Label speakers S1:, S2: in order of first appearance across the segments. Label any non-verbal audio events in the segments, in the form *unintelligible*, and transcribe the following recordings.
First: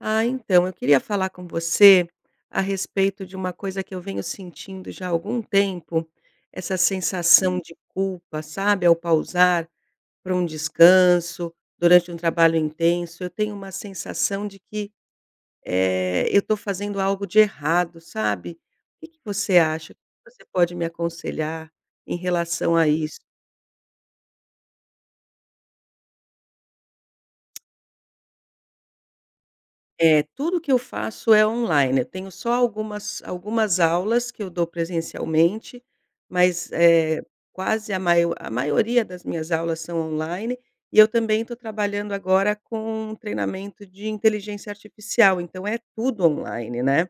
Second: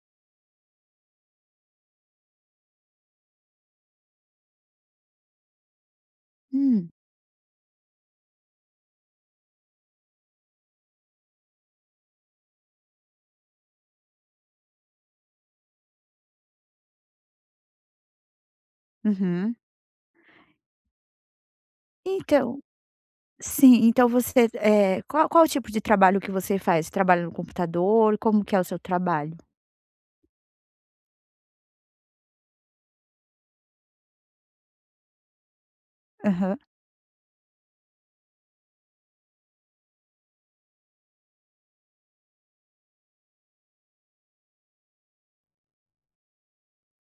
S1: Ah, então eu queria falar com você a respeito de uma coisa que eu venho sentindo já há algum tempo. Essa
S2: Hum.
S1: sensação de culpa, sabe, ao pausar para um descanso durante um trabalho intenso. Eu tenho uma sensação de que, eh, eu estou fazendo algo de errado, sabe. O que que
S2: Uhum.
S1: você acha? O que que você pode me aconselhar em
S2: Então,
S1: relação a isso?
S2: sim. Então você, eh, qual qual o tipo de trabalho que você faz? Trabalha no computador? Como que é o seu trabalho?
S1: É, tudo que eu faço é online. Eu tenho só algumas, algumas aulas que eu dou presencialmente,
S2: Aham.
S1: mas é quase a maior a maioria das minhas aulas são online e eu também estou trabalhando agora com um treinamento de inteligência artificial. Então é tudo online, né.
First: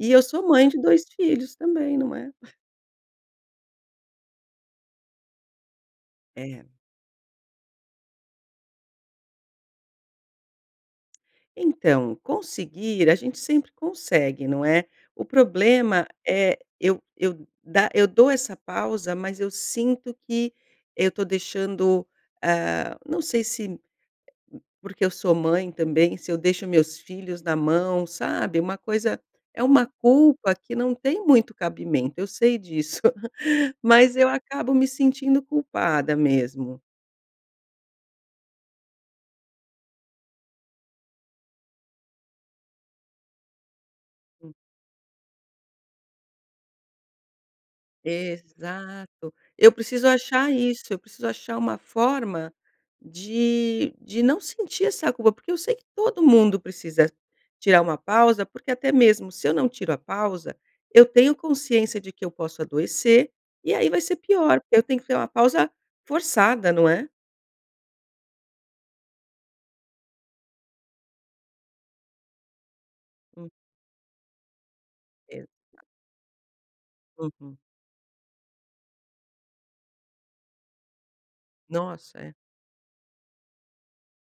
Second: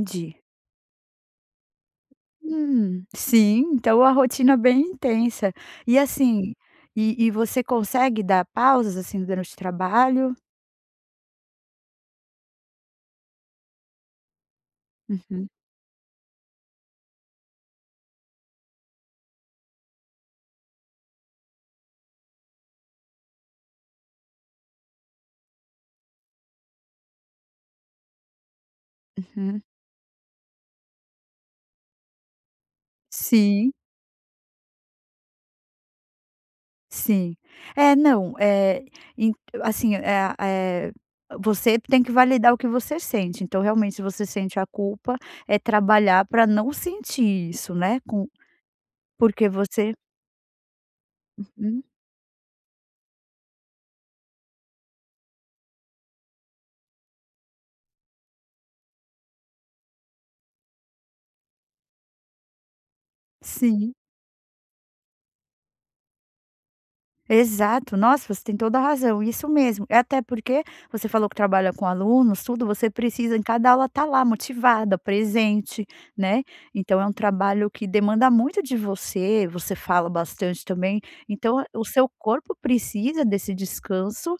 S1: E eu sou mãe de 2 filhos também, não é?
S2: Hum, sim, então a rotina bem intensa e assim,
S1: É.
S2: e e, você consegue dar pausas assim durante o trabalho?
S1: Então conseguir, a gente sempre consegue, não é. O
S2: Uhum.
S1: problema é eu eu dá eu dou essa pausa, mas eu sinto que eu estou deixando, ah, não sei se porque eu sou mãe também se eu deixo meus filhos na mão, sabe, uma coisa
S2: Uhum.
S1: É uma culpa que não tem muito cabimento. Eu sei disso,
S2: Sim.
S1: *laughs* mas eu acabo me sentindo culpada mesmo.
S2: Sim, é, não, eh, en assim, eh eh, você tem que validar o que você sente. Então, realmente você
S1: Hum.
S2: sente a culpa, é trabalhar para não sentir isso, né. Com
S1: Exato.
S2: porque
S1: Eu
S2: você
S1: preciso achar isso. Eu preciso achar uma
S2: Uhum.
S1: forma de de não sentir essa culpa, porque eu sei que todo mundo precisa tirar uma pausa, porque até mesmo se eu não tiro a pausa, eu tenho consciência de que eu posso adoecer, e aí
S2: Sim.
S1: vai ser pior, porque eu tenho que ter uma pausa forçada, não é?
S2: Exato, nossa, você tem toda a razão. Isso mesmo. É até porque você falou que trabalha com alunos, tudo você precisa em
S1: Hum.
S2: cada aula estar lá motivada,
S1: Exato.
S2: presente, né. Então é um
S1: Uhum.
S2: trabalho que demanda muito de você. Você fala bastante também. Então o seu
S1: Nossa, é.
S2: corpo precisa desse descanso,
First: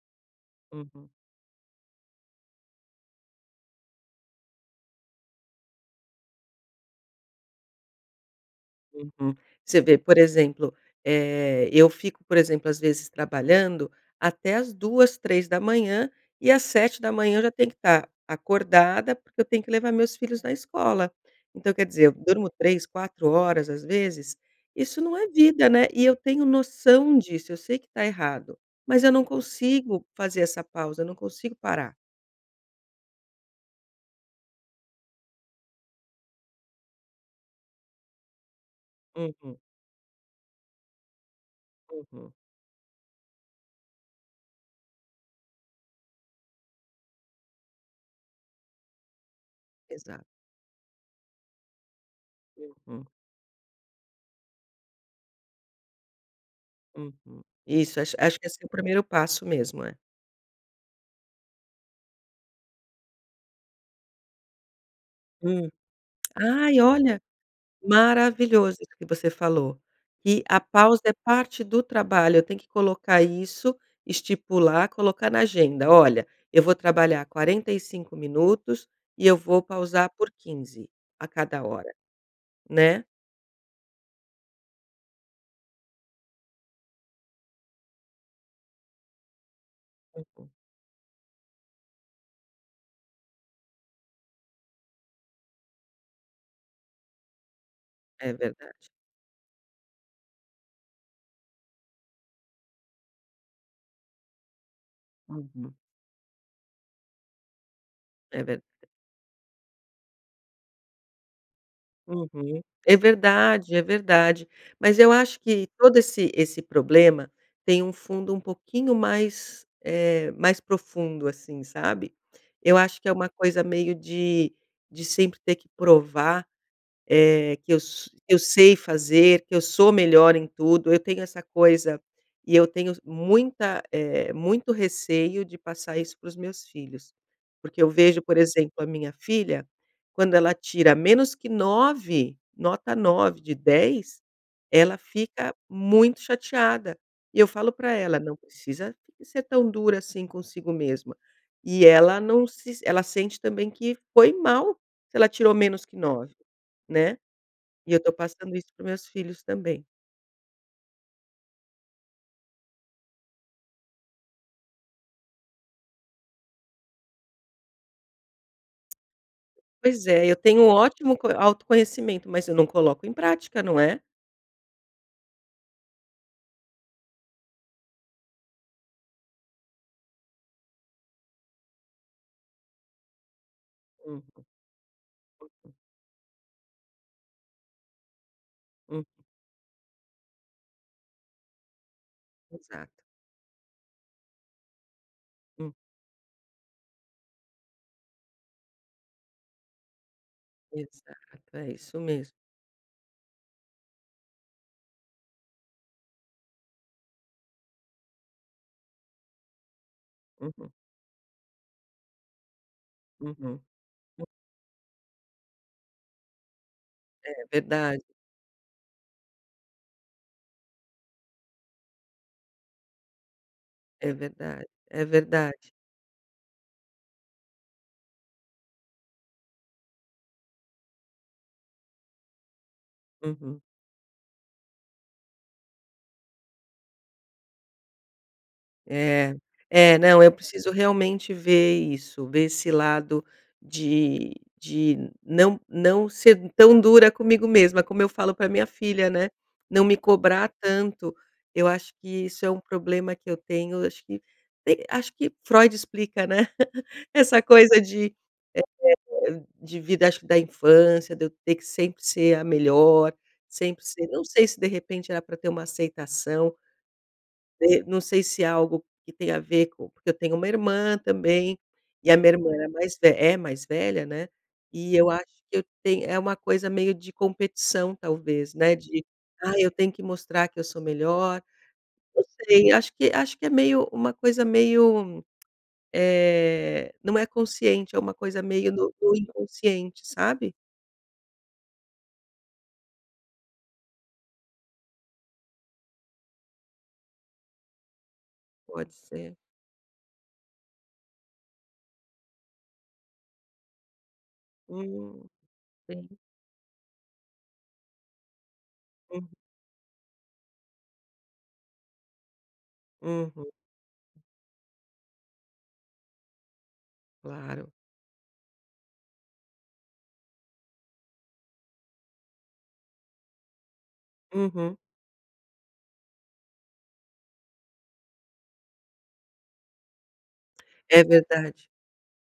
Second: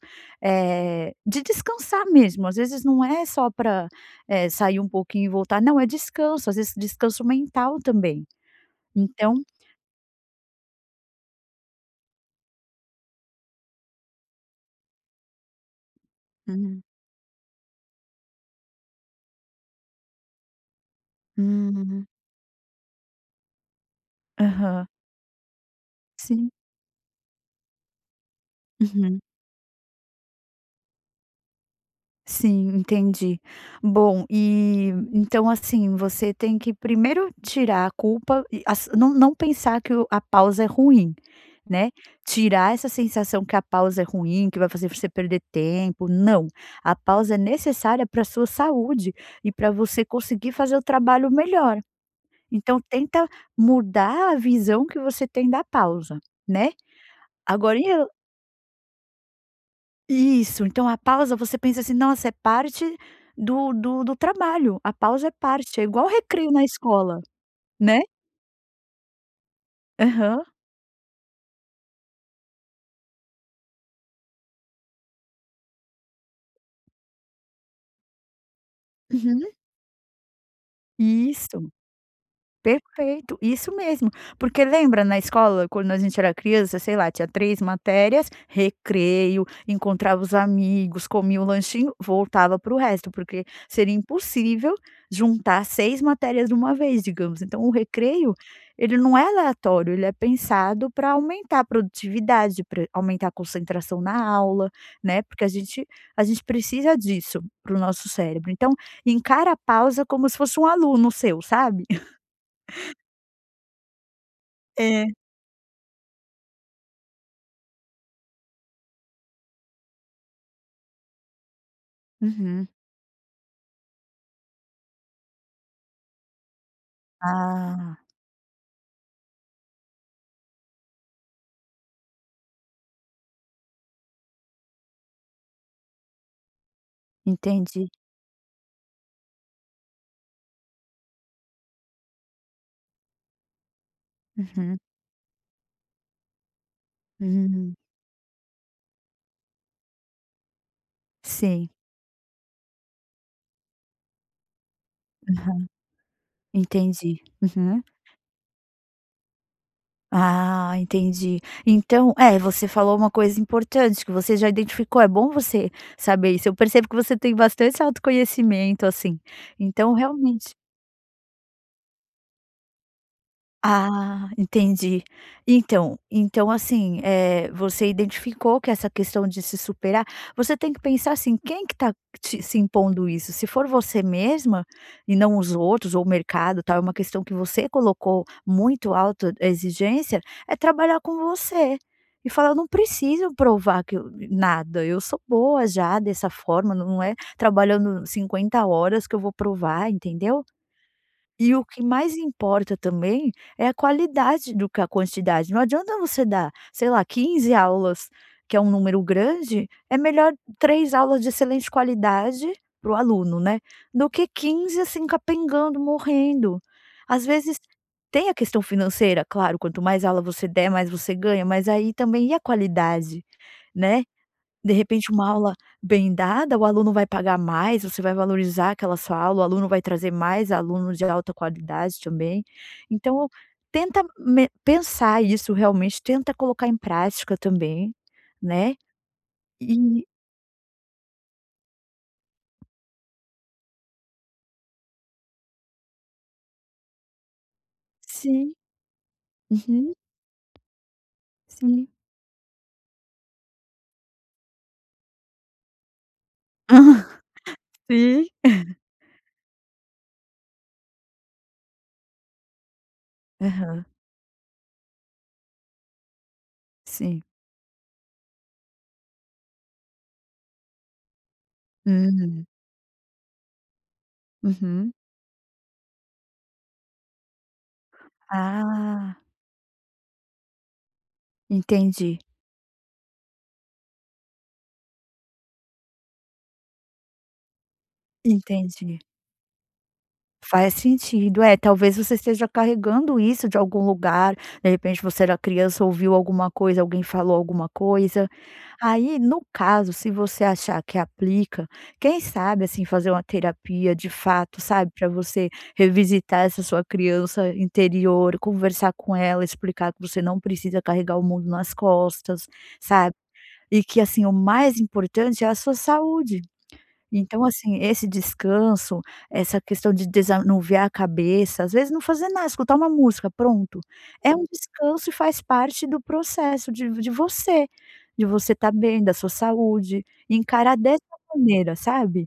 S1: Uhum.
S2: eh, de descansar mesmo. Às vezes não é só para, eh, sair um pouquinho e voltar. Não, é descanso, às vezes descanso mental também, então
S1: Uhum, você vê, por exemplo, eh, eu fico, por exemplo, às vezes trabalhando até às 2h, 3h e às
S2: Hum.
S1: 7h eu já tenho que estar acordada, porque eu tenho que levar meus filhos na escola. Então, quer dizer,
S2: Hum.
S1: eu durmo 3, 4 horas, às vezes.
S2: Aham.
S1: Isso não é vida, né. E eu tenho
S2: Sim.
S1: noção disso. Eu sei que está errado, mas eu
S2: Uhum.
S1: não consigo fazer essa pausa. Eu não consigo parar.
S2: Sim, entendi. Bom, eh, então, assim, você tem que, primeiro tirar a culpa e as não não
S1: Uhum.
S2: pensar que o a pausa é ruim, né.
S1: Uhum.
S2: Tirar essa sensação que a pausa é ruim, que vai fazer pra você perder tempo, não. A pausa é necessária pra a sua saúde e pra você
S1: Exato.
S2: conseguir fazer o trabalho melhor. Então,
S1: Uhum.
S2: tenta mudar a visão que você tem da pausa, né.
S1: Uhum.
S2: Agora e
S1: Isso.
S2: o
S1: Acho acho que esse é o primeiro passo mesmo, é.
S2: Isso. Então, a pausa, você pensa assim: "Nossa, é parte do do do trabalho". A pausa é
S1: Hum.
S2: parte, é igual o recreio na
S1: Ai,
S2: escola,
S1: olha,
S2: né?
S1: maravilhoso isso que você falou, que
S2: Aham.
S1: a pausa é parte do trabalho. Eu tenho que colocar isso, estipular, colocar na agenda: "Olha, eu vou trabalhar 45 minutos, e eu
S2: Uhum.
S1: vou pausar por 15 a cada
S2: Isso.
S1: hora", né.
S2: Perfeito, isso mesmo. Porque lembra na escola, quando a gente era criança, sei lá, tinha 3 matérias, recreio, encontrava os
S1: Uhum.
S2: amigos, comia um lanchinho, voltava para o resto porque seria impossível juntar 6 matérias de uma vez, digamos. Então o
S1: É
S2: recreio,
S1: verdade.
S2: ele não é aleatório. Ele é pensado para aumentar a produtividade para aumentar a concentração na aula, né? Porque a
S1: Uhum.
S2: gente a gente precisa disso para o nosso
S1: É
S2: cérebro.
S1: ver
S2: Então, encara a pausa como se fosse um aluno seu, sabe. *chuckles*
S1: Uhum. É verdade, é verdade. Mas
S2: É.
S1: eu acho que todo esse esse problema tem um fundo um pouquinho mais eh, mais profundo, assim, sabe.
S2: Uhum.
S1: Eu acho que é uma coisa meio de de sempre ter que provar, eh que eu
S2: Ah.
S1: s eu sei fazer que eu sou melhor em tudo. Eu tenho essa coisa e eu tenho muita eh, muito receio de passar isso para os meus filhos. Porque eu
S2: Entendi.
S1: vejo, por exemplo, a minha filha, quando ela tira menos que 9, nota 9 de 10,
S2: Uhum.
S1: ela fica muito chateada e eu falo
S2: Hum.
S1: para ela: "Não precisa ser tão dura assim consigo mesmo".
S2: Sim.
S1: E ela não se ela sente também que foi mal se ela tirou
S2: Aham.
S1: menos que 9, né.
S2: Entendi. Uhum.
S1: E eu estou passando isso para os meus filhos também.
S2: Ah, entendi. Então, é, você falou uma coisa importante que você já identificou, é bom você saber isso. Eu percebo que você tem bastante autoconhecimento, assim, então
S1: Pois é. Eu
S2: realmente
S1: tenho um ótimo co autoconhecimento, mas eu não coloco em prática, não é.
S2: Ah, entendi. Então então, assim, eh, você identificou que essa questão de se superar você tem que pensar assim: quem que está te se impondo isso? Se for você
S1: Uhum.
S2: mesma e não os outros, ou o mercado, tal, é uma questão que você colocou muito
S1: Uhum.
S2: autoexigência, é trabalhar com você e falar: "Eu não
S1: Exato.
S2: preciso provar que eu nada, eu sou boa
S1: Hum.
S2: já dessa forma. Não é trabalhando 50 horas que eu vou provar", entendeu?
S1: Exato,
S2: E o
S1: é
S2: que
S1: isso
S2: mais
S1: mesmo.
S2: importa também é a qualidade do que a quantidade. Não adianta você dar, sei lá 15 aulas, que é um número grande. É melhor
S1: Uhum.
S2: 3 aulas de excelente qualidade, para o aluno, né,
S1: Uhum.
S2: do que 15, assim, capengando, morrendo. Às
S1: É,
S2: vezes
S1: verdade.
S2: tem a questão financeira, claro, quanto mais aula você der, mais você ganha, mas aí também e a qualidade, né.
S1: É verdade,
S2: De
S1: é
S2: repente, uma aula
S1: verdade.
S2: bem dada, o aluno vai pagar mais, você vai valorizar aquela sua aula, o aluno vai trazer mais alunos de alta qualidade também. Então
S1: Uhum.
S2: tenta me pensar isso realmente, tenta colocar em prática também, né.
S1: É, é,
S2: E
S1: não, eu preciso realmente ver isso, ver esse lado de de não não ser tão dura comigo mesma, como eu falo pra
S2: Sim.
S1: minha filha, né, não
S2: Uhum.
S1: me cobrar tanto. Eu acho
S2: Sim.
S1: que isso é um problema que eu tenho, acho que eh, acho que Freud explica, né. *chuckles* Essa
S2: *laughs*
S1: coisa de
S2: Sim. *chuckles*
S1: eh, de vida, acho que da infância, de eu ter que sempre ser a melhor, sempre
S2: Aham.
S1: ser não sei se, de repente, era pra ter uma aceitação.
S2: Sim.
S1: De não sei se é algo que tem a ver co porque eu tenho uma irmã também, e a minha
S2: Hum.
S1: irmã era mais ve é mais velha, né.
S2: Uhum.
S1: E eu acho que eu tem é uma coisa meio de competição, talvez, né, de:
S2: Ah.
S1: "Ah, eu tenho que mostrar que eu sou melhor".
S2: Entendi.
S1: Não sei, acho que acho que é meio uma coisa meio, *clicks tongue* eh, não é consciente, é uma coisa meio no
S2: Entendi.
S1: no inconsciente, sabe.
S2: Faz sentido. É, talvez você esteja carregando isso de algum lugar. De repente, você era criança, ouviu alguma coisa, alguém falou alguma coisa.
S1: Pode
S2: Aí,
S1: ser.
S2: no caso, se você achar que aplica, quem sabe, assim, fazer uma terapia de fato, sabe, pra
S1: Hum,
S2: você
S1: sim.
S2: revisitar essa sua criança interior, conversar com
S1: Uhum.
S2: ela, explicar que você não precisa carregar o mundo nas costas, sabe.
S1: Uhum.
S2: E que, assim, o mais importante é a sua saúde. Então,
S1: Claro.
S2: assim, esse descanso, essa questão de desanuviar a cabeça, às vezes, não fazer nada, escutar uma música, pronto, é um
S1: Uhum.
S2: descanso e faz parte do processo de de você. De você estar bem, da sua saúde, e encarar dessa
S1: É verdade.
S2: maneira, sabe.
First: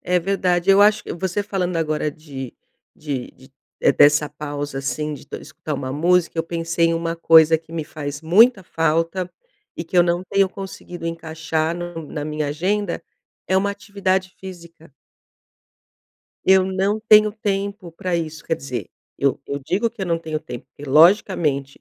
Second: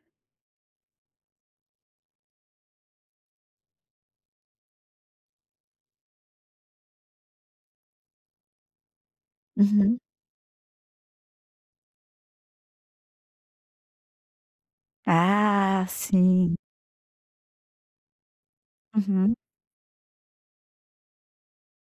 S1: É verdade. Eu acho você falando agora de de de eh, dessa pausa, assim, de escutar uma música, eu pensei em uma coisa que me faz muita falta e que
S2: Uhum.
S1: eu não tenho conseguido encaixar no na minha agenda, é uma atividade física.
S2: Ah, sim.
S1: Eu não tenho tempo pra isso. Quer dizer,
S2: Uhum.
S1: eu eu digo que eu não tenho tempo, porque logicamente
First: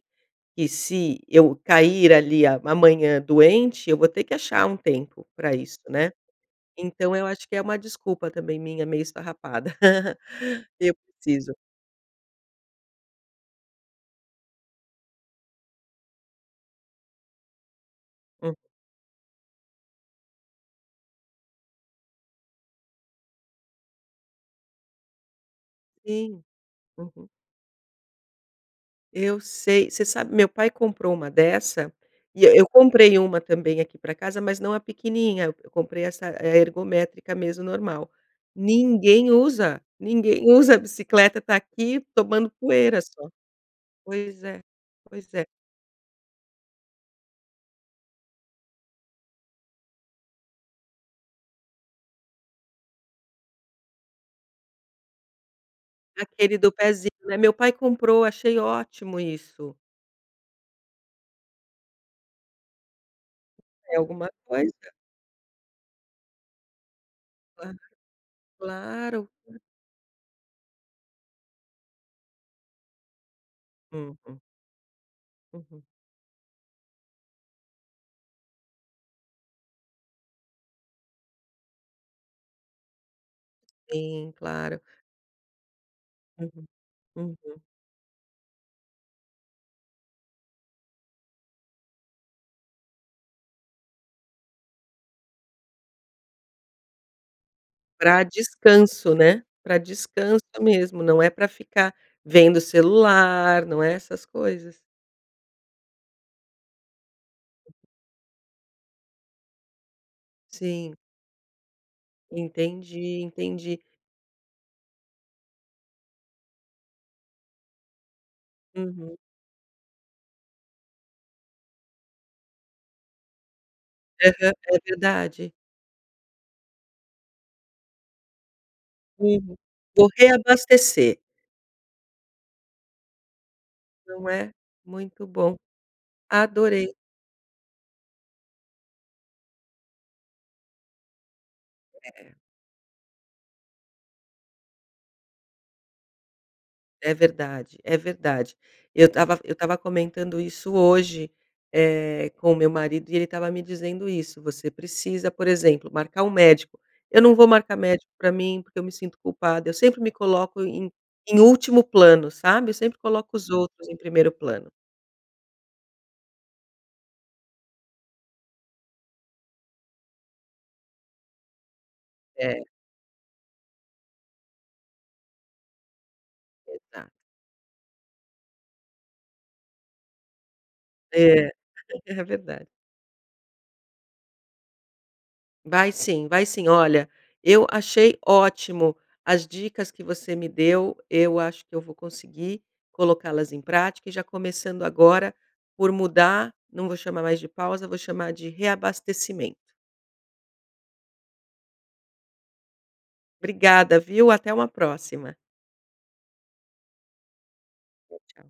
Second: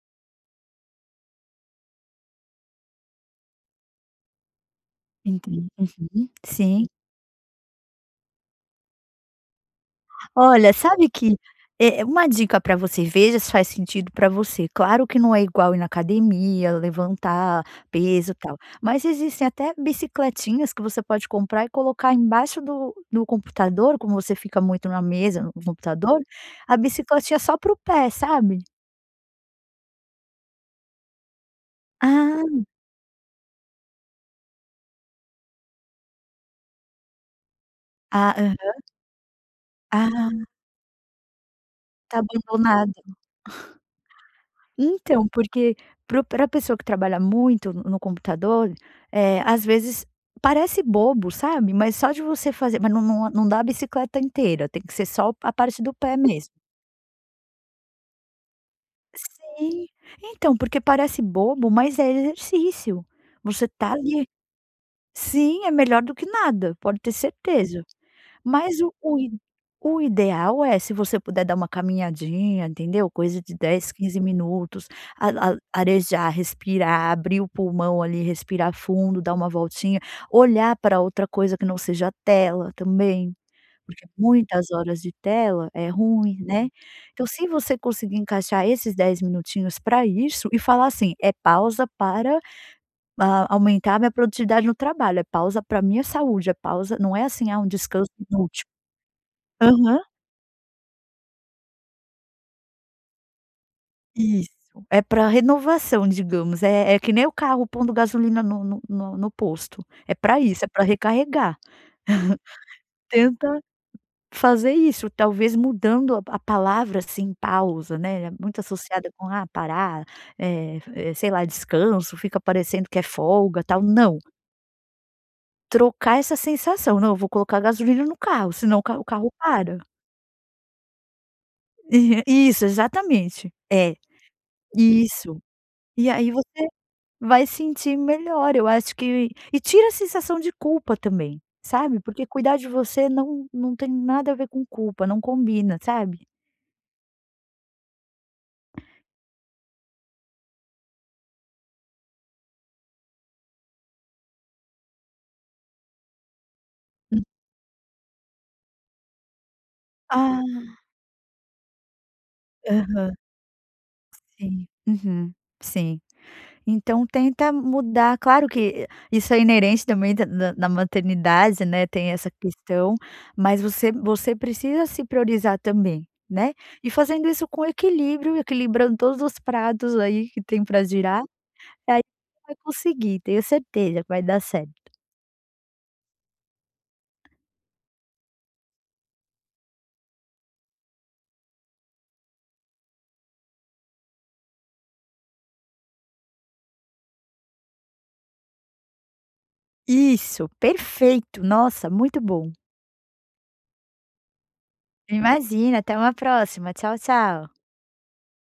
S1: que se eu cair ali a amanhã doente, eu vou ter que achar um tempo pra
S2: Enten
S1: isso, né.
S2: uhum. Sim.
S1: Então eu acho que é uma desculpa também minha, meio esfarrapada. *chuckles*
S2: Olha,
S1: E eu
S2: sabe que
S1: preciso.
S2: eh, uma dica para você, veja se faz sentido pra você. Claro que não é igual ir na academia, levantar peso e
S1: Hum.
S2: tal, mas existem até bicicletinhas que você pode comprar e colocar embaixo do do computador, como você fica muito na mesa, no computador,
S1: Sim.
S2: a
S1: Uhum.
S2: bicicletinha só para o pé, sabe.
S1: Eu sei você sabe, meu pai comprou uma dessa e
S2: Ah.
S1: eu comprei uma também aqui pra casa, mas não a pequenininha, eu comprei essa ergométrica mesmo normal,
S2: Ah, aham.
S1: ninguém usa,
S2: Ah.
S1: ninguém usa a bicicleta, tá aqui
S2: Tá
S1: tomando poeira
S2: abandonada.
S1: só, pois é,
S2: Então,
S1: pois é.
S2: porque para o pra pessoa que trabalha muito no computador, eh, às vezes parece bobo, sabe. Mas só de você fazer, mas não não não dá a bicicleta inteira, tem que ser só a parte do pé mesmo.
S1: Aquele do pezinho, né, meu pai comprou, achei ótimo isso.
S2: Sim, então, porque parece bobo, mas é exercício, você tá
S1: É
S2: ali.
S1: alguma coisa.
S2: Sim, é melhor do que nada, pode ter
S1: Ham,
S2: certeza, mas o o
S1: claro,.
S2: i
S1: *unintelligible*
S2: o ideal é se você puder dar uma caminhadinha, entendeu, coisa de 10, 15
S1: Uhum.
S2: minutos, a a
S1: Uhum.
S2: arejar, respirar, abrir o pulmão ali, respirar fundo, dar uma voltinha, olhar pra outra coisa que não seja tela, também, porque
S1: Sim,
S2: muitas
S1: claro,
S2: horas de tela é ruim,
S1: Uhum.
S2: né. Então, se
S1: Uhum.
S2: você conseguir encaixar esses 10 minutinhos pra isso, e falar assim: "É pausa para, hã, aumentar a minha produtividade no trabalho, é pausa pra minha saúde, é pausa não é assim, ah, um descanso
S1: Pra
S2: inútil."
S1: descanso, né, pra
S2: Aham.
S1: descanso mesmo. Não é pra ficar vendo o celular, não é essas
S2: Isso,
S1: coisas.
S2: é para a renovação, digamos, eh eh, que nem o carro pondo gasolina no no no no posto, é pra isso, é pra
S1: Sim.
S2: recarregar. *giggles*
S1: Entendi,
S2: Tenta
S1: entendi.
S2: fazer isso, talvez mudando a a palavra, assim, pausa, né, é muito associada
S1: Uhum.
S2: com ah, parar, é é, sei lá, descanso, fica parecendo que é folga tal, não.
S1: Aham, é verdade.
S2: Trocar essa sensação, não, eu vou colocar gasolina no carro, senão o carro o carro
S1: Hum,
S2: para.
S1: vou reabastecer.
S2: É, isso, exatamente, é,
S1: Não é, muito
S2: isso,
S1: bom,
S2: e aí, você
S1: adorei.
S2: vai sentir melhor eu acho que e tira a sensação de culpa também, sabe, porque
S1: É.
S2: cuidar de você não não tem nada a ver com culpa, não combina, sabe.
S1: É verdade, é verdade, eu estava eu estava comentando isso hoje, eh, com o meu marido e ele estava me dizendo isso: "Você precisa, por exemplo, marcar um médico", eu
S2: Hum.
S1: não vou marcar médico para mim porque eu me sinto culpada, eu sempre me coloco
S2: Ah.
S1: em em último plano, sabe? Eu sempre
S2: Aham.
S1: coloco os outros em primeiro
S2: Sim,
S1: plano.
S2: uhum sim, então tenta mudar, claro que isso é inerente também da na na maternidade, né, tem essa
S1: É.
S2: questão mas você você precisa se priorizar também, né? E
S1: Exa
S2: fazendo isso com equilíbrio, equilibrando todos os pratos, aí, que tem para girar,
S1: É,
S2: aí,
S1: é
S2: você vai
S1: verdade.
S2: conseguir tenho certeza que vai dar certo.
S1: Vai sim, vai sim. Olha, eu achei ótimo as dicas que você me deu, eu acho que eu vou conseguir colocá-las em prática e já começando agora por mudar, não vou chamar mais de pausa, vou chamar de reabastecimento.
S2: Isso, perfeito, nossa, muito bom.
S1: Obrigada, viu até uma próxima.
S2: Imagina, até uma próxima. Tchau, tchau.
S1: Tchau, tchau.